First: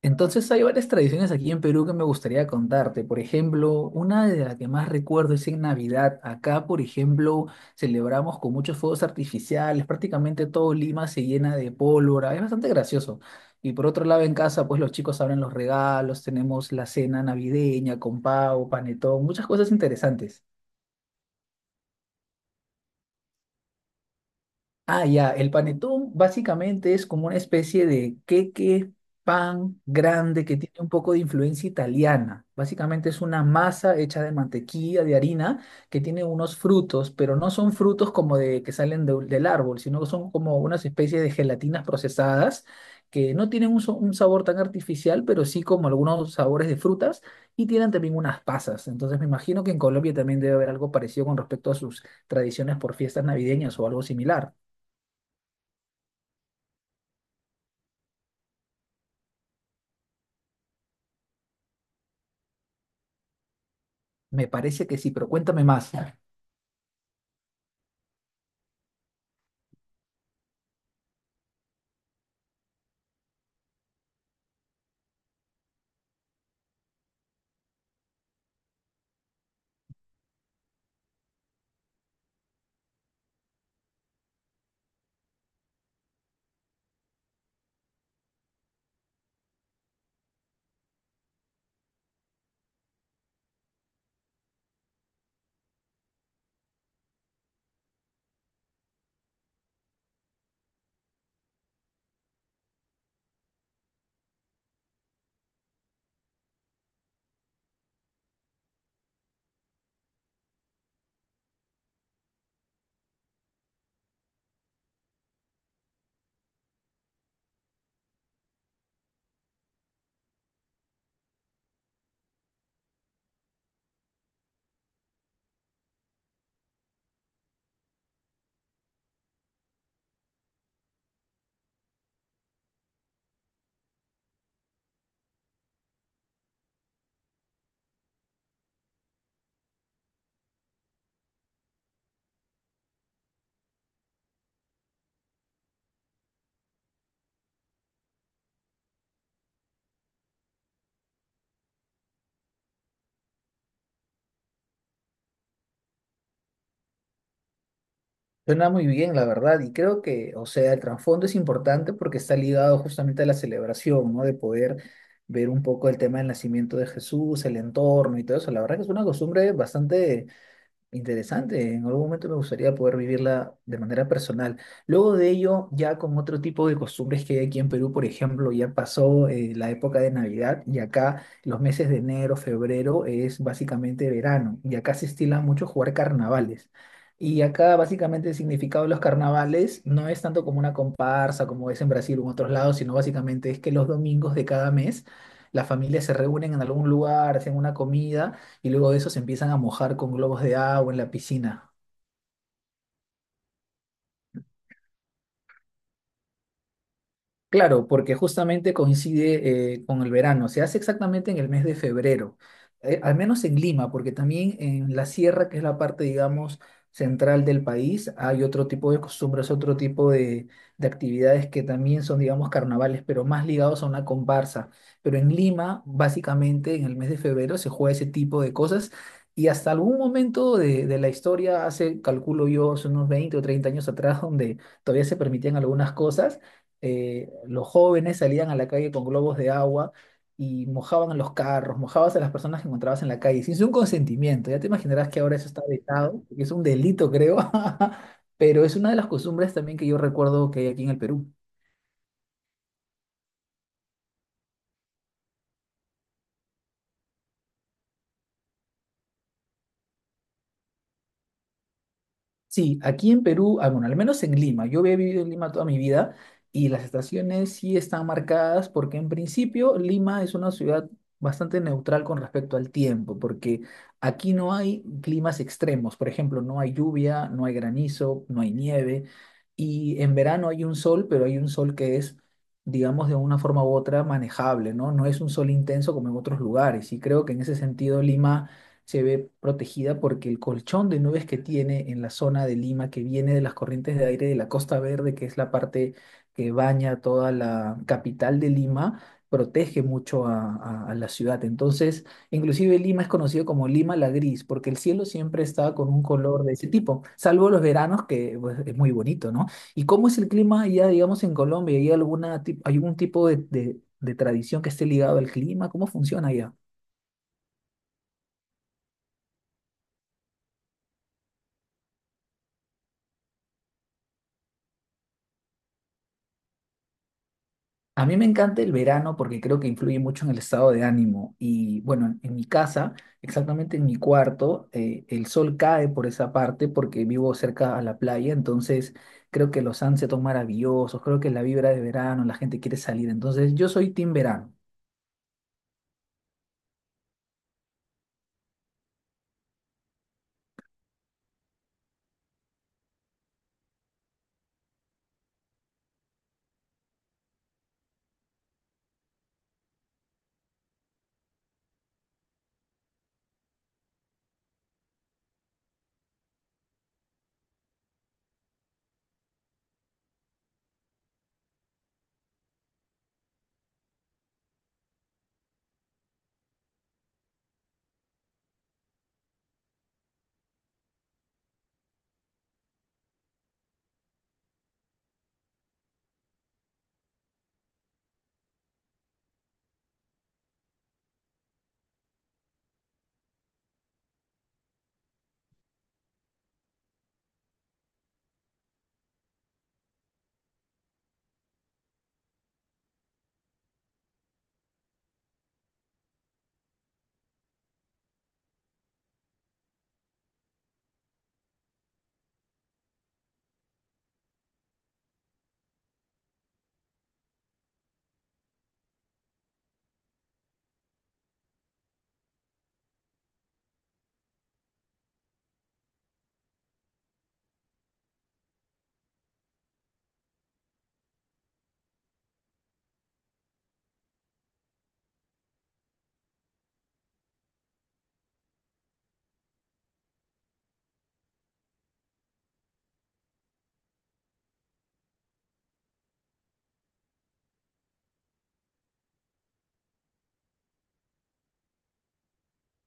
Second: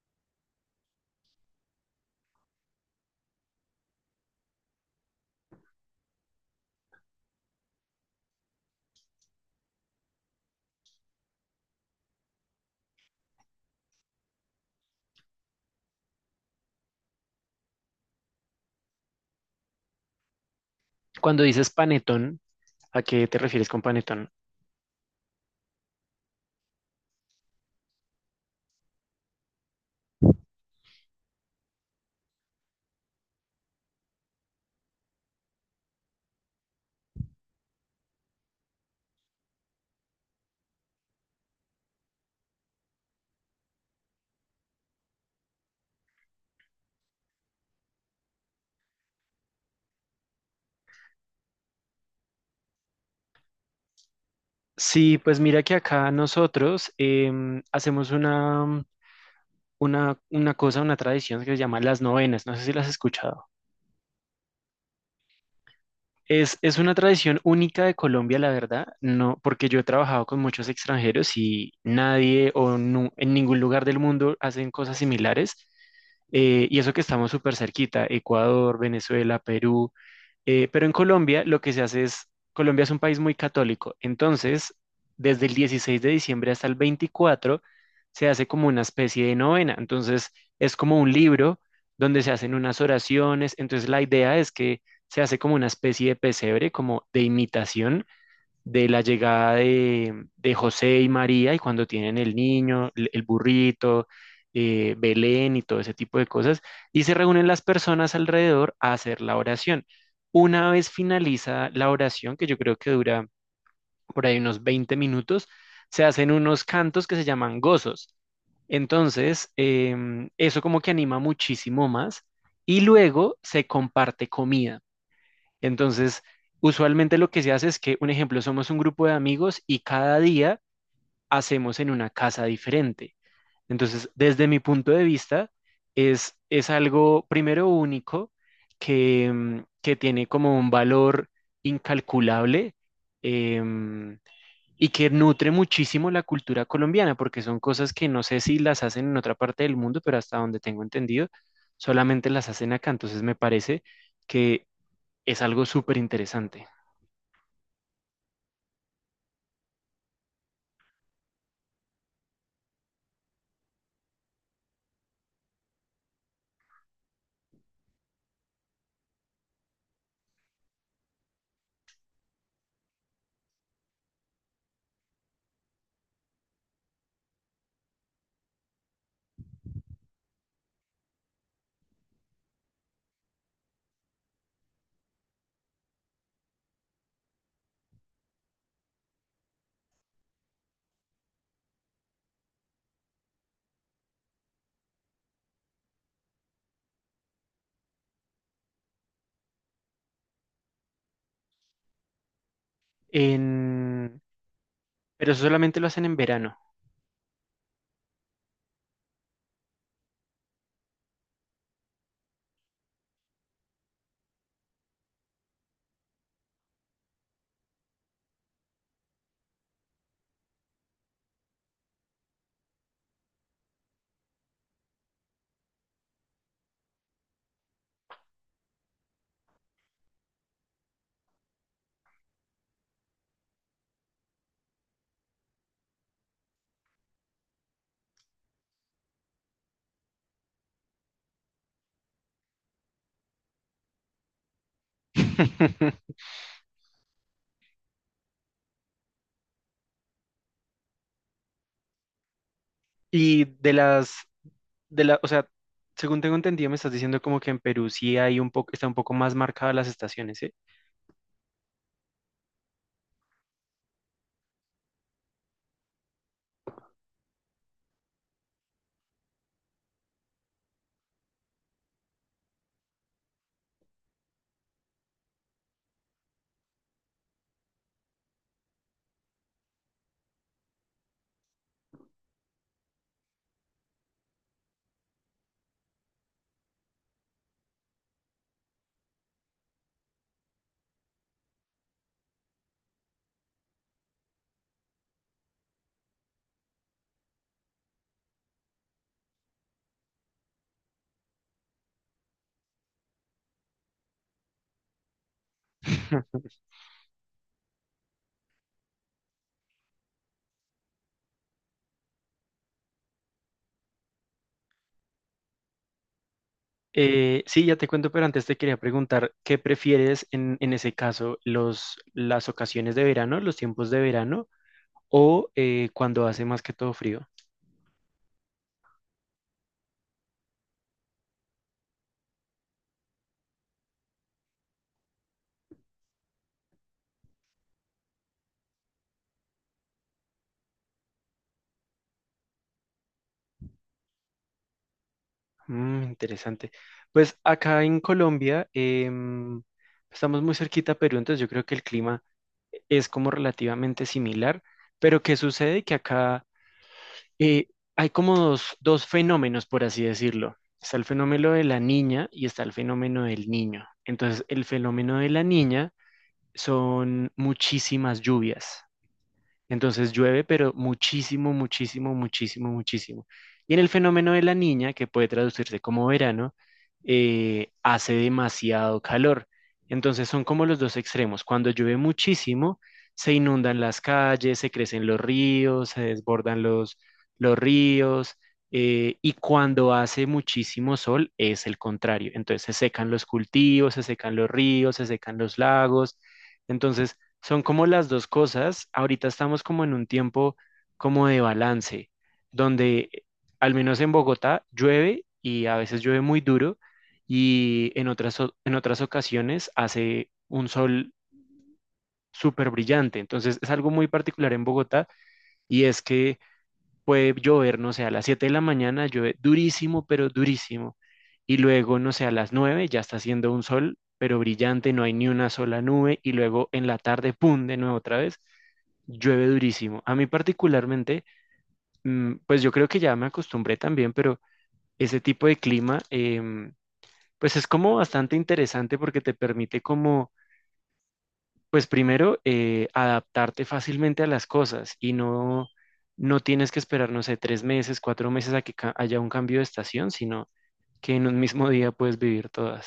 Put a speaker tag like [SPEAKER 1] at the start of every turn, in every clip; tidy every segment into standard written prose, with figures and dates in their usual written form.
[SPEAKER 1] Entonces hay varias tradiciones aquí en Perú que me gustaría contarte. Por ejemplo, una de las que más recuerdo es en Navidad. Acá, por ejemplo, celebramos con muchos fuegos artificiales. Prácticamente todo Lima se llena de pólvora. Es bastante gracioso. Y por otro lado, en casa, pues los chicos abren los regalos. Tenemos la cena navideña con pavo, panetón, muchas cosas interesantes.
[SPEAKER 2] Cuando dices panetón, ¿a qué te refieres con panetón?
[SPEAKER 1] Ah, ya, el panetón básicamente es como una especie de queque, pan grande que tiene un poco de influencia italiana. Básicamente es una masa hecha de mantequilla, de harina, que tiene unos frutos, pero no son frutos como de que salen del árbol, sino que son como unas especies de gelatinas procesadas que no tienen un sabor tan artificial, pero sí como algunos sabores de frutas y tienen también unas pasas. Entonces me imagino que en Colombia también debe haber algo parecido con respecto a sus tradiciones por fiestas navideñas o algo similar.
[SPEAKER 2] Sí, pues mira que acá nosotros hacemos una cosa, una tradición que se llama las novenas. No sé si las has escuchado.
[SPEAKER 1] Me parece que sí, pero cuéntame más.
[SPEAKER 2] Es una tradición única de Colombia, la verdad, no, porque yo he trabajado con muchos extranjeros y nadie o en ningún lugar del mundo hacen cosas similares. Y eso que estamos súper cerquita, Ecuador, Venezuela, Perú. Pero en Colombia lo que se hace es, Colombia es un país muy católico, entonces desde el 16 de diciembre hasta el 24 se hace como una especie de novena. Entonces es como un libro donde se hacen unas oraciones, entonces la idea es que se hace como una especie de pesebre, como de imitación de la llegada de José y María, y cuando tienen el niño, el burrito, Belén y todo ese tipo de cosas, y se reúnen las personas alrededor a hacer la oración. Una vez finaliza la oración, que yo creo que dura por ahí unos 20 minutos, se hacen unos cantos que se llaman gozos. Entonces, eso como que anima muchísimo más. Y luego se comparte comida. Entonces, usualmente lo que se hace es que, un ejemplo, somos un grupo de amigos y cada día hacemos en una casa diferente. Entonces, desde mi punto de vista, es algo primero único que que tiene como un valor incalculable, em, y que nutre muchísimo la cultura colombiana, porque son cosas que no sé si las hacen en otra parte del mundo, pero hasta donde tengo entendido, solamente las hacen acá. Entonces, me parece que es algo súper interesante.
[SPEAKER 1] Suena muy bien, la verdad, y creo que, o sea, el trasfondo es importante porque está ligado justamente a la celebración, ¿no? De poder ver un poco el tema del nacimiento de Jesús, el entorno y todo eso. La verdad que es una costumbre bastante interesante, en algún momento me gustaría poder vivirla de manera personal. Luego de ello, ya con otro tipo de costumbres que hay aquí en Perú, por ejemplo, ya pasó la época de Navidad y acá los meses de enero, febrero es básicamente verano y acá se estila mucho jugar carnavales. Y acá básicamente el significado de los carnavales no es tanto como una comparsa como es en Brasil o en otros lados, sino básicamente es que los domingos de cada mes las familias se reúnen en algún lugar, hacen una comida y luego de eso se empiezan a mojar con globos de agua en la piscina.
[SPEAKER 2] en- ¿Pero eso solamente lo hacen en verano?
[SPEAKER 1] Claro, porque justamente coincide con el verano, se hace exactamente en el mes de febrero, al menos en Lima, porque también en la sierra, que es la parte, digamos, central del país, hay otro tipo de costumbres, otro tipo de actividades que también son, digamos, carnavales, pero más ligados a una comparsa. Pero en Lima, básicamente, en el mes de febrero se juega ese tipo de cosas y hasta algún momento de la historia, hace, calculo yo, hace unos 20 o 30 años atrás, donde todavía se permitían algunas cosas, los jóvenes salían a la calle con globos de agua y mojaban los carros, mojabas a las personas que encontrabas en la calle, sin su consentimiento. Ya te imaginarás que ahora eso está vetado, que es un delito, creo, pero es una de las costumbres también que yo recuerdo que hay aquí en el Perú.
[SPEAKER 2] Y de las, de la, o sea, según tengo entendido, me estás diciendo como que en Perú sí hay un poco, está un poco más marcadas las estaciones, ¿eh?
[SPEAKER 1] Sí, aquí en Perú, ah, bueno, al menos en Lima, yo he vivido en Lima toda mi vida y las estaciones sí están marcadas porque en principio Lima es una ciudad bastante neutral con respecto al tiempo, porque aquí no hay climas extremos, por ejemplo, no hay lluvia, no hay granizo, no hay nieve y en verano hay un sol, pero hay un sol que es, digamos, de una forma u otra manejable, ¿no? No es un sol intenso como en otros lugares y creo que en ese sentido Lima se ve protegida porque el colchón de nubes que tiene en la zona de Lima, que viene de las corrientes de aire de la Costa Verde, que es la parte que baña toda la capital de Lima, protege mucho a la ciudad. Entonces, inclusive Lima es conocido como Lima la Gris, porque el cielo siempre está con un color de ese tipo, salvo los veranos, que pues, es muy bonito, ¿no? ¿Y cómo es el clima allá, digamos, en Colombia? ¿Hay algún tipo de tradición que esté ligado al clima? ¿Cómo funciona allá?
[SPEAKER 2] Sí, ya te cuento, pero antes te quería preguntar, ¿qué prefieres en ese caso, los, las ocasiones de verano, los tiempos de verano o cuando hace más que todo frío?
[SPEAKER 1] A mí me encanta el verano porque creo que influye mucho en el estado de ánimo. Y bueno, en mi casa, exactamente en mi cuarto, el sol cae por esa parte porque vivo cerca a la playa, entonces creo que los sunsets son maravillosos, creo que la vibra de verano, la gente quiere salir, entonces yo soy team verano.
[SPEAKER 2] Mm, interesante. Pues acá en Colombia, estamos muy cerquita a Perú, entonces yo creo que el clima es como relativamente similar, pero ¿qué sucede? Que acá eh, hay como dos fenómenos, por así decirlo. Está el fenómeno de la niña y está el fenómeno del niño. Entonces, el fenómeno de la niña son muchísimas lluvias. Entonces llueve, pero muchísimo, muchísimo, muchísimo, muchísimo. Y en el fenómeno de la niña, que puede traducirse como verano, hace demasiado calor. Entonces son como los dos extremos. Cuando llueve muchísimo, se inundan las calles, se crecen los ríos, se desbordan los ríos. Y cuando hace muchísimo sol, es el contrario. Entonces se secan los cultivos, se secan los ríos, se secan los lagos. Entonces, son como las dos cosas. Ahorita estamos como en un tiempo como de balance, donde al menos en Bogotá llueve y a veces llueve muy duro y en otras, en otras ocasiones hace un sol súper brillante. Entonces es algo muy particular en Bogotá, y es que puede llover, no sé, a las 7 de la mañana llueve durísimo, pero durísimo. Y luego, no sé, a las 9 ya está haciendo un sol, pero brillante, no hay ni una sola nube. Y luego en la tarde, ¡pum!, de nuevo otra vez, llueve durísimo. A mí particularmente, pues yo creo que ya me acostumbré también, pero ese tipo de clima, pues es como bastante interesante porque te permite como pues primero, adaptarte fácilmente a las cosas, y no, no tienes que esperar, no sé, tres meses, cuatro meses a que haya un cambio de estación, sino que en un mismo día puedes vivir todas.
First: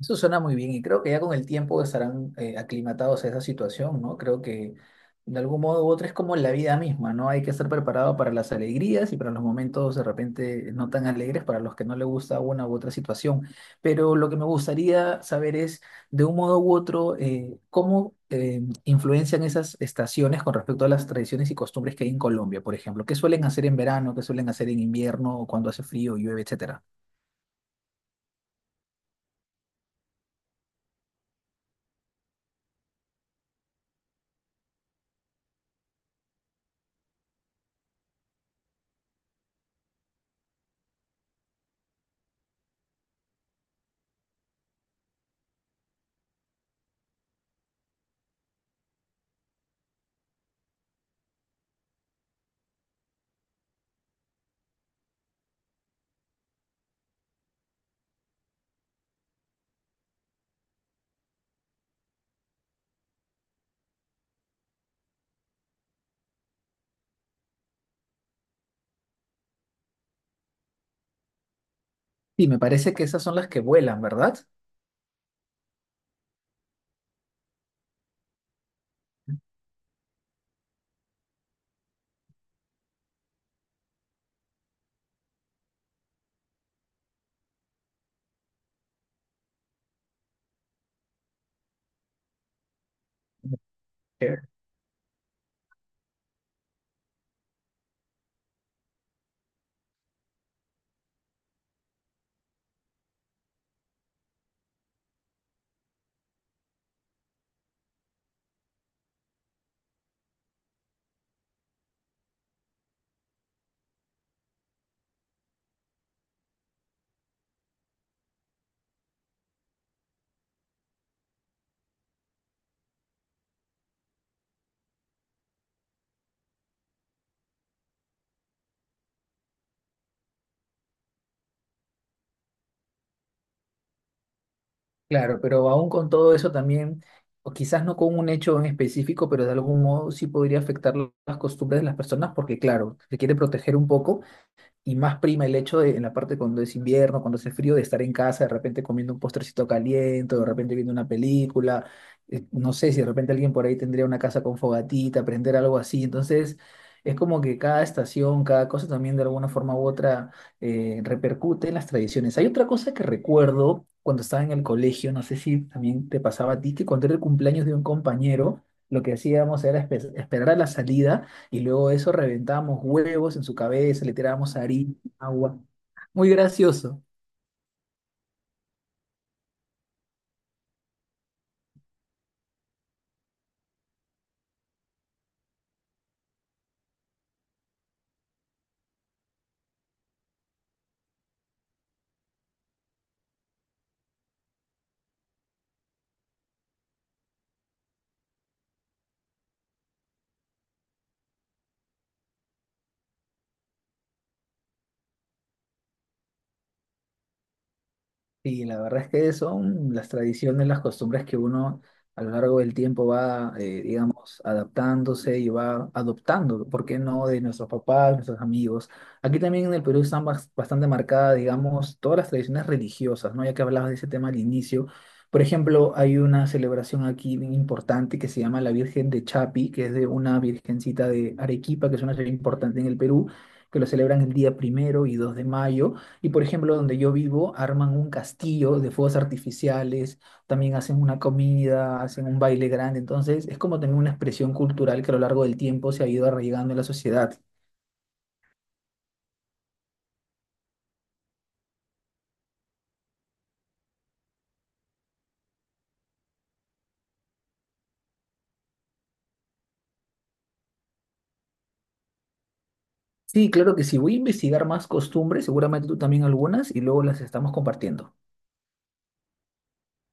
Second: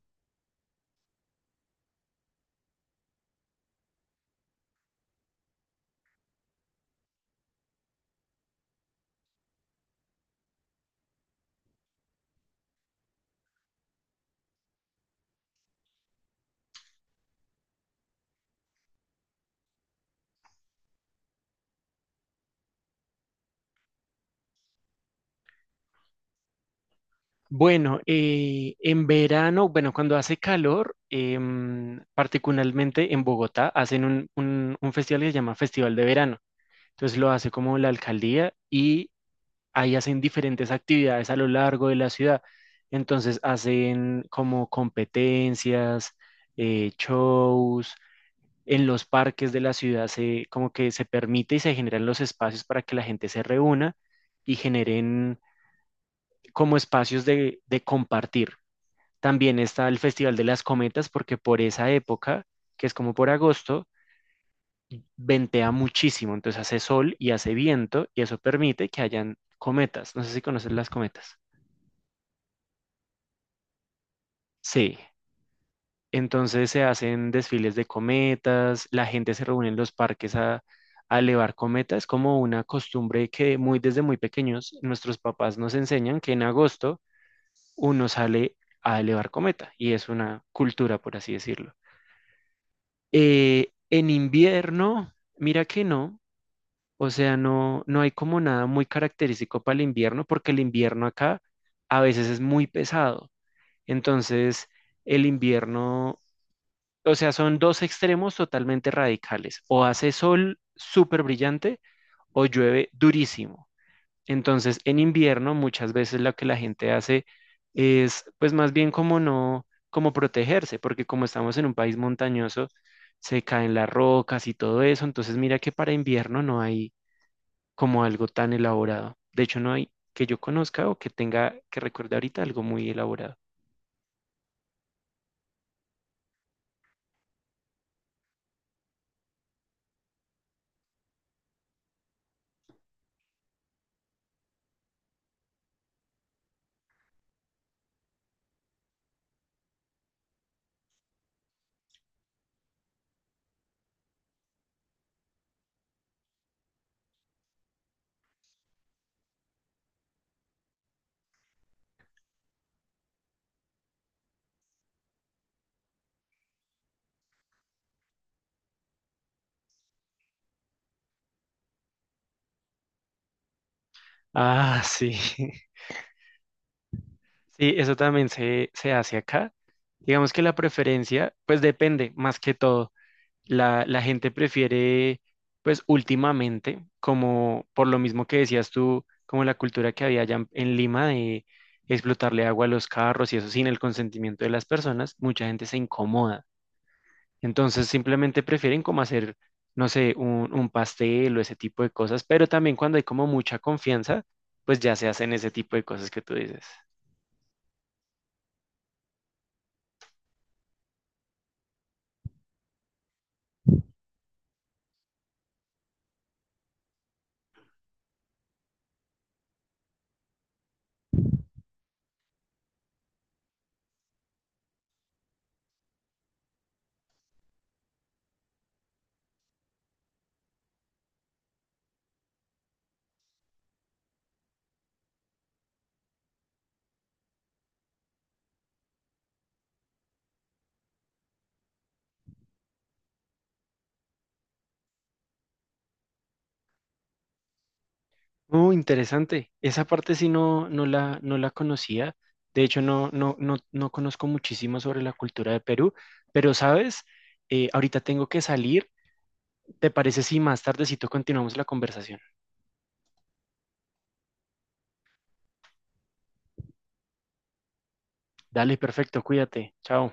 [SPEAKER 1] Eso suena muy bien y creo que ya con el tiempo estarán aclimatados a esa situación, ¿no? Creo que de algún modo u otro es como la vida misma, ¿no? Hay que estar preparado para las alegrías y para los momentos de repente no tan alegres para los que no le gusta una u otra situación. Pero lo que me gustaría saber es, de un modo u otro, cómo influencian esas estaciones con respecto a las tradiciones y costumbres que hay en Colombia, por ejemplo. ¿Qué suelen hacer en verano? ¿Qué suelen hacer en invierno, cuando hace frío, llueve, etcétera?
[SPEAKER 2] Bueno, en verano, bueno, cuando hace calor, particularmente en Bogotá, hacen un, un festival que se llama Festival de Verano. Entonces lo hace como la alcaldía, y ahí hacen diferentes actividades a lo largo de la ciudad. Entonces hacen como competencias, shows, en los parques de la ciudad se, como que se permite y se generan los espacios para que la gente se reúna y generen como espacios de compartir. También está el Festival de las Cometas, porque por esa época, que es como por agosto, ventea muchísimo, entonces hace sol y hace viento y eso permite que hayan cometas. No sé si conoces las cometas.
[SPEAKER 1] Sí, me parece que esas son las que vuelan, ¿verdad?
[SPEAKER 2] Sí. Entonces se hacen desfiles de cometas, la gente se reúne en los parques a elevar cometas, es como una costumbre que muy desde muy pequeños nuestros papás nos enseñan que en agosto uno sale a elevar cometa y es una cultura, por así decirlo. En
[SPEAKER 1] Eh,
[SPEAKER 2] invierno, mira que no, o sea, no, no hay como nada muy característico para el invierno, porque el invierno acá a veces es muy pesado. Entonces, el invierno, o sea, son dos extremos totalmente radicales. O hace sol súper brillante o llueve durísimo. Entonces, en invierno muchas veces lo que la gente hace es, pues más bien como no, como protegerse, porque como estamos en un país montañoso, se caen las rocas y todo eso. Entonces, mira que para invierno no hay como algo tan elaborado. De hecho, no hay que yo conozca o que tenga, que recuerde ahorita algo muy elaborado.
[SPEAKER 1] Claro, pero aún con todo eso también, o quizás no con un hecho en específico, pero de algún modo sí podría afectar las costumbres de las personas, porque claro, se quiere proteger un poco, y más prima el hecho de, en la parte cuando es invierno, cuando hace frío, de estar en casa, de repente comiendo un postrecito caliente, o de repente viendo una película. No sé si de repente alguien por ahí tendría una casa con fogatita, prender algo así. Entonces, es como que cada estación, cada cosa también de alguna forma u otra repercute en las tradiciones. Hay otra cosa que recuerdo cuando estaba en el colegio, no sé si también te pasaba a ti, que cuando era el cumpleaños de un compañero, lo que hacíamos era esperar a la salida y luego de eso reventábamos huevos en su cabeza, le tirábamos
[SPEAKER 2] Ah,
[SPEAKER 1] harina,
[SPEAKER 2] sí.
[SPEAKER 1] agua. Muy gracioso.
[SPEAKER 2] Sí, eso también se hace acá. Digamos que la preferencia, pues depende, más que todo. La gente prefiere, pues últimamente, como por lo mismo que decías tú, como la cultura que había allá en Lima de explotarle agua a los carros y eso sin el consentimiento de las personas, mucha gente se incomoda. Entonces simplemente prefieren como hacer, no sé, un, pastel o ese tipo de cosas, pero también cuando hay como mucha confianza, pues ya se hacen ese tipo de cosas que tú dices.
[SPEAKER 1] Y la verdad es que son las tradiciones, las costumbres que uno a lo largo del tiempo va, digamos, adaptándose y va adoptando, ¿por qué no? De nuestros papás, nuestros amigos. Aquí también en el Perú están bastante marcadas, digamos, todas las tradiciones religiosas, ¿no? Ya que hablabas de ese tema al inicio. Por ejemplo, hay una celebración aquí bien importante que se llama la Virgen de Chapi, que es de una virgencita de Arequipa, que es una ciudad importante en el Perú, que lo celebran el día primero y 2 de mayo. Y por ejemplo, donde yo vivo, arman un castillo de fuegos artificiales, también hacen una comida, hacen un baile grande. Entonces, es como también una expresión cultural que a lo largo del tiempo se ha ido arraigando en la sociedad.
[SPEAKER 2] Oh, interesante. Esa parte sí no, no la, no la conocía. De hecho, no, no, no, no conozco muchísimo sobre la cultura de Perú, pero sabes, eh, ahorita tengo que salir. ¿Te parece si más tardecito continuamos la conversación?
[SPEAKER 1] Sí, claro que sí. Voy a investigar más costumbres, seguramente tú también algunas, y luego las estamos compartiendo.
[SPEAKER 2] Dale, perfecto, cuídate. Chao.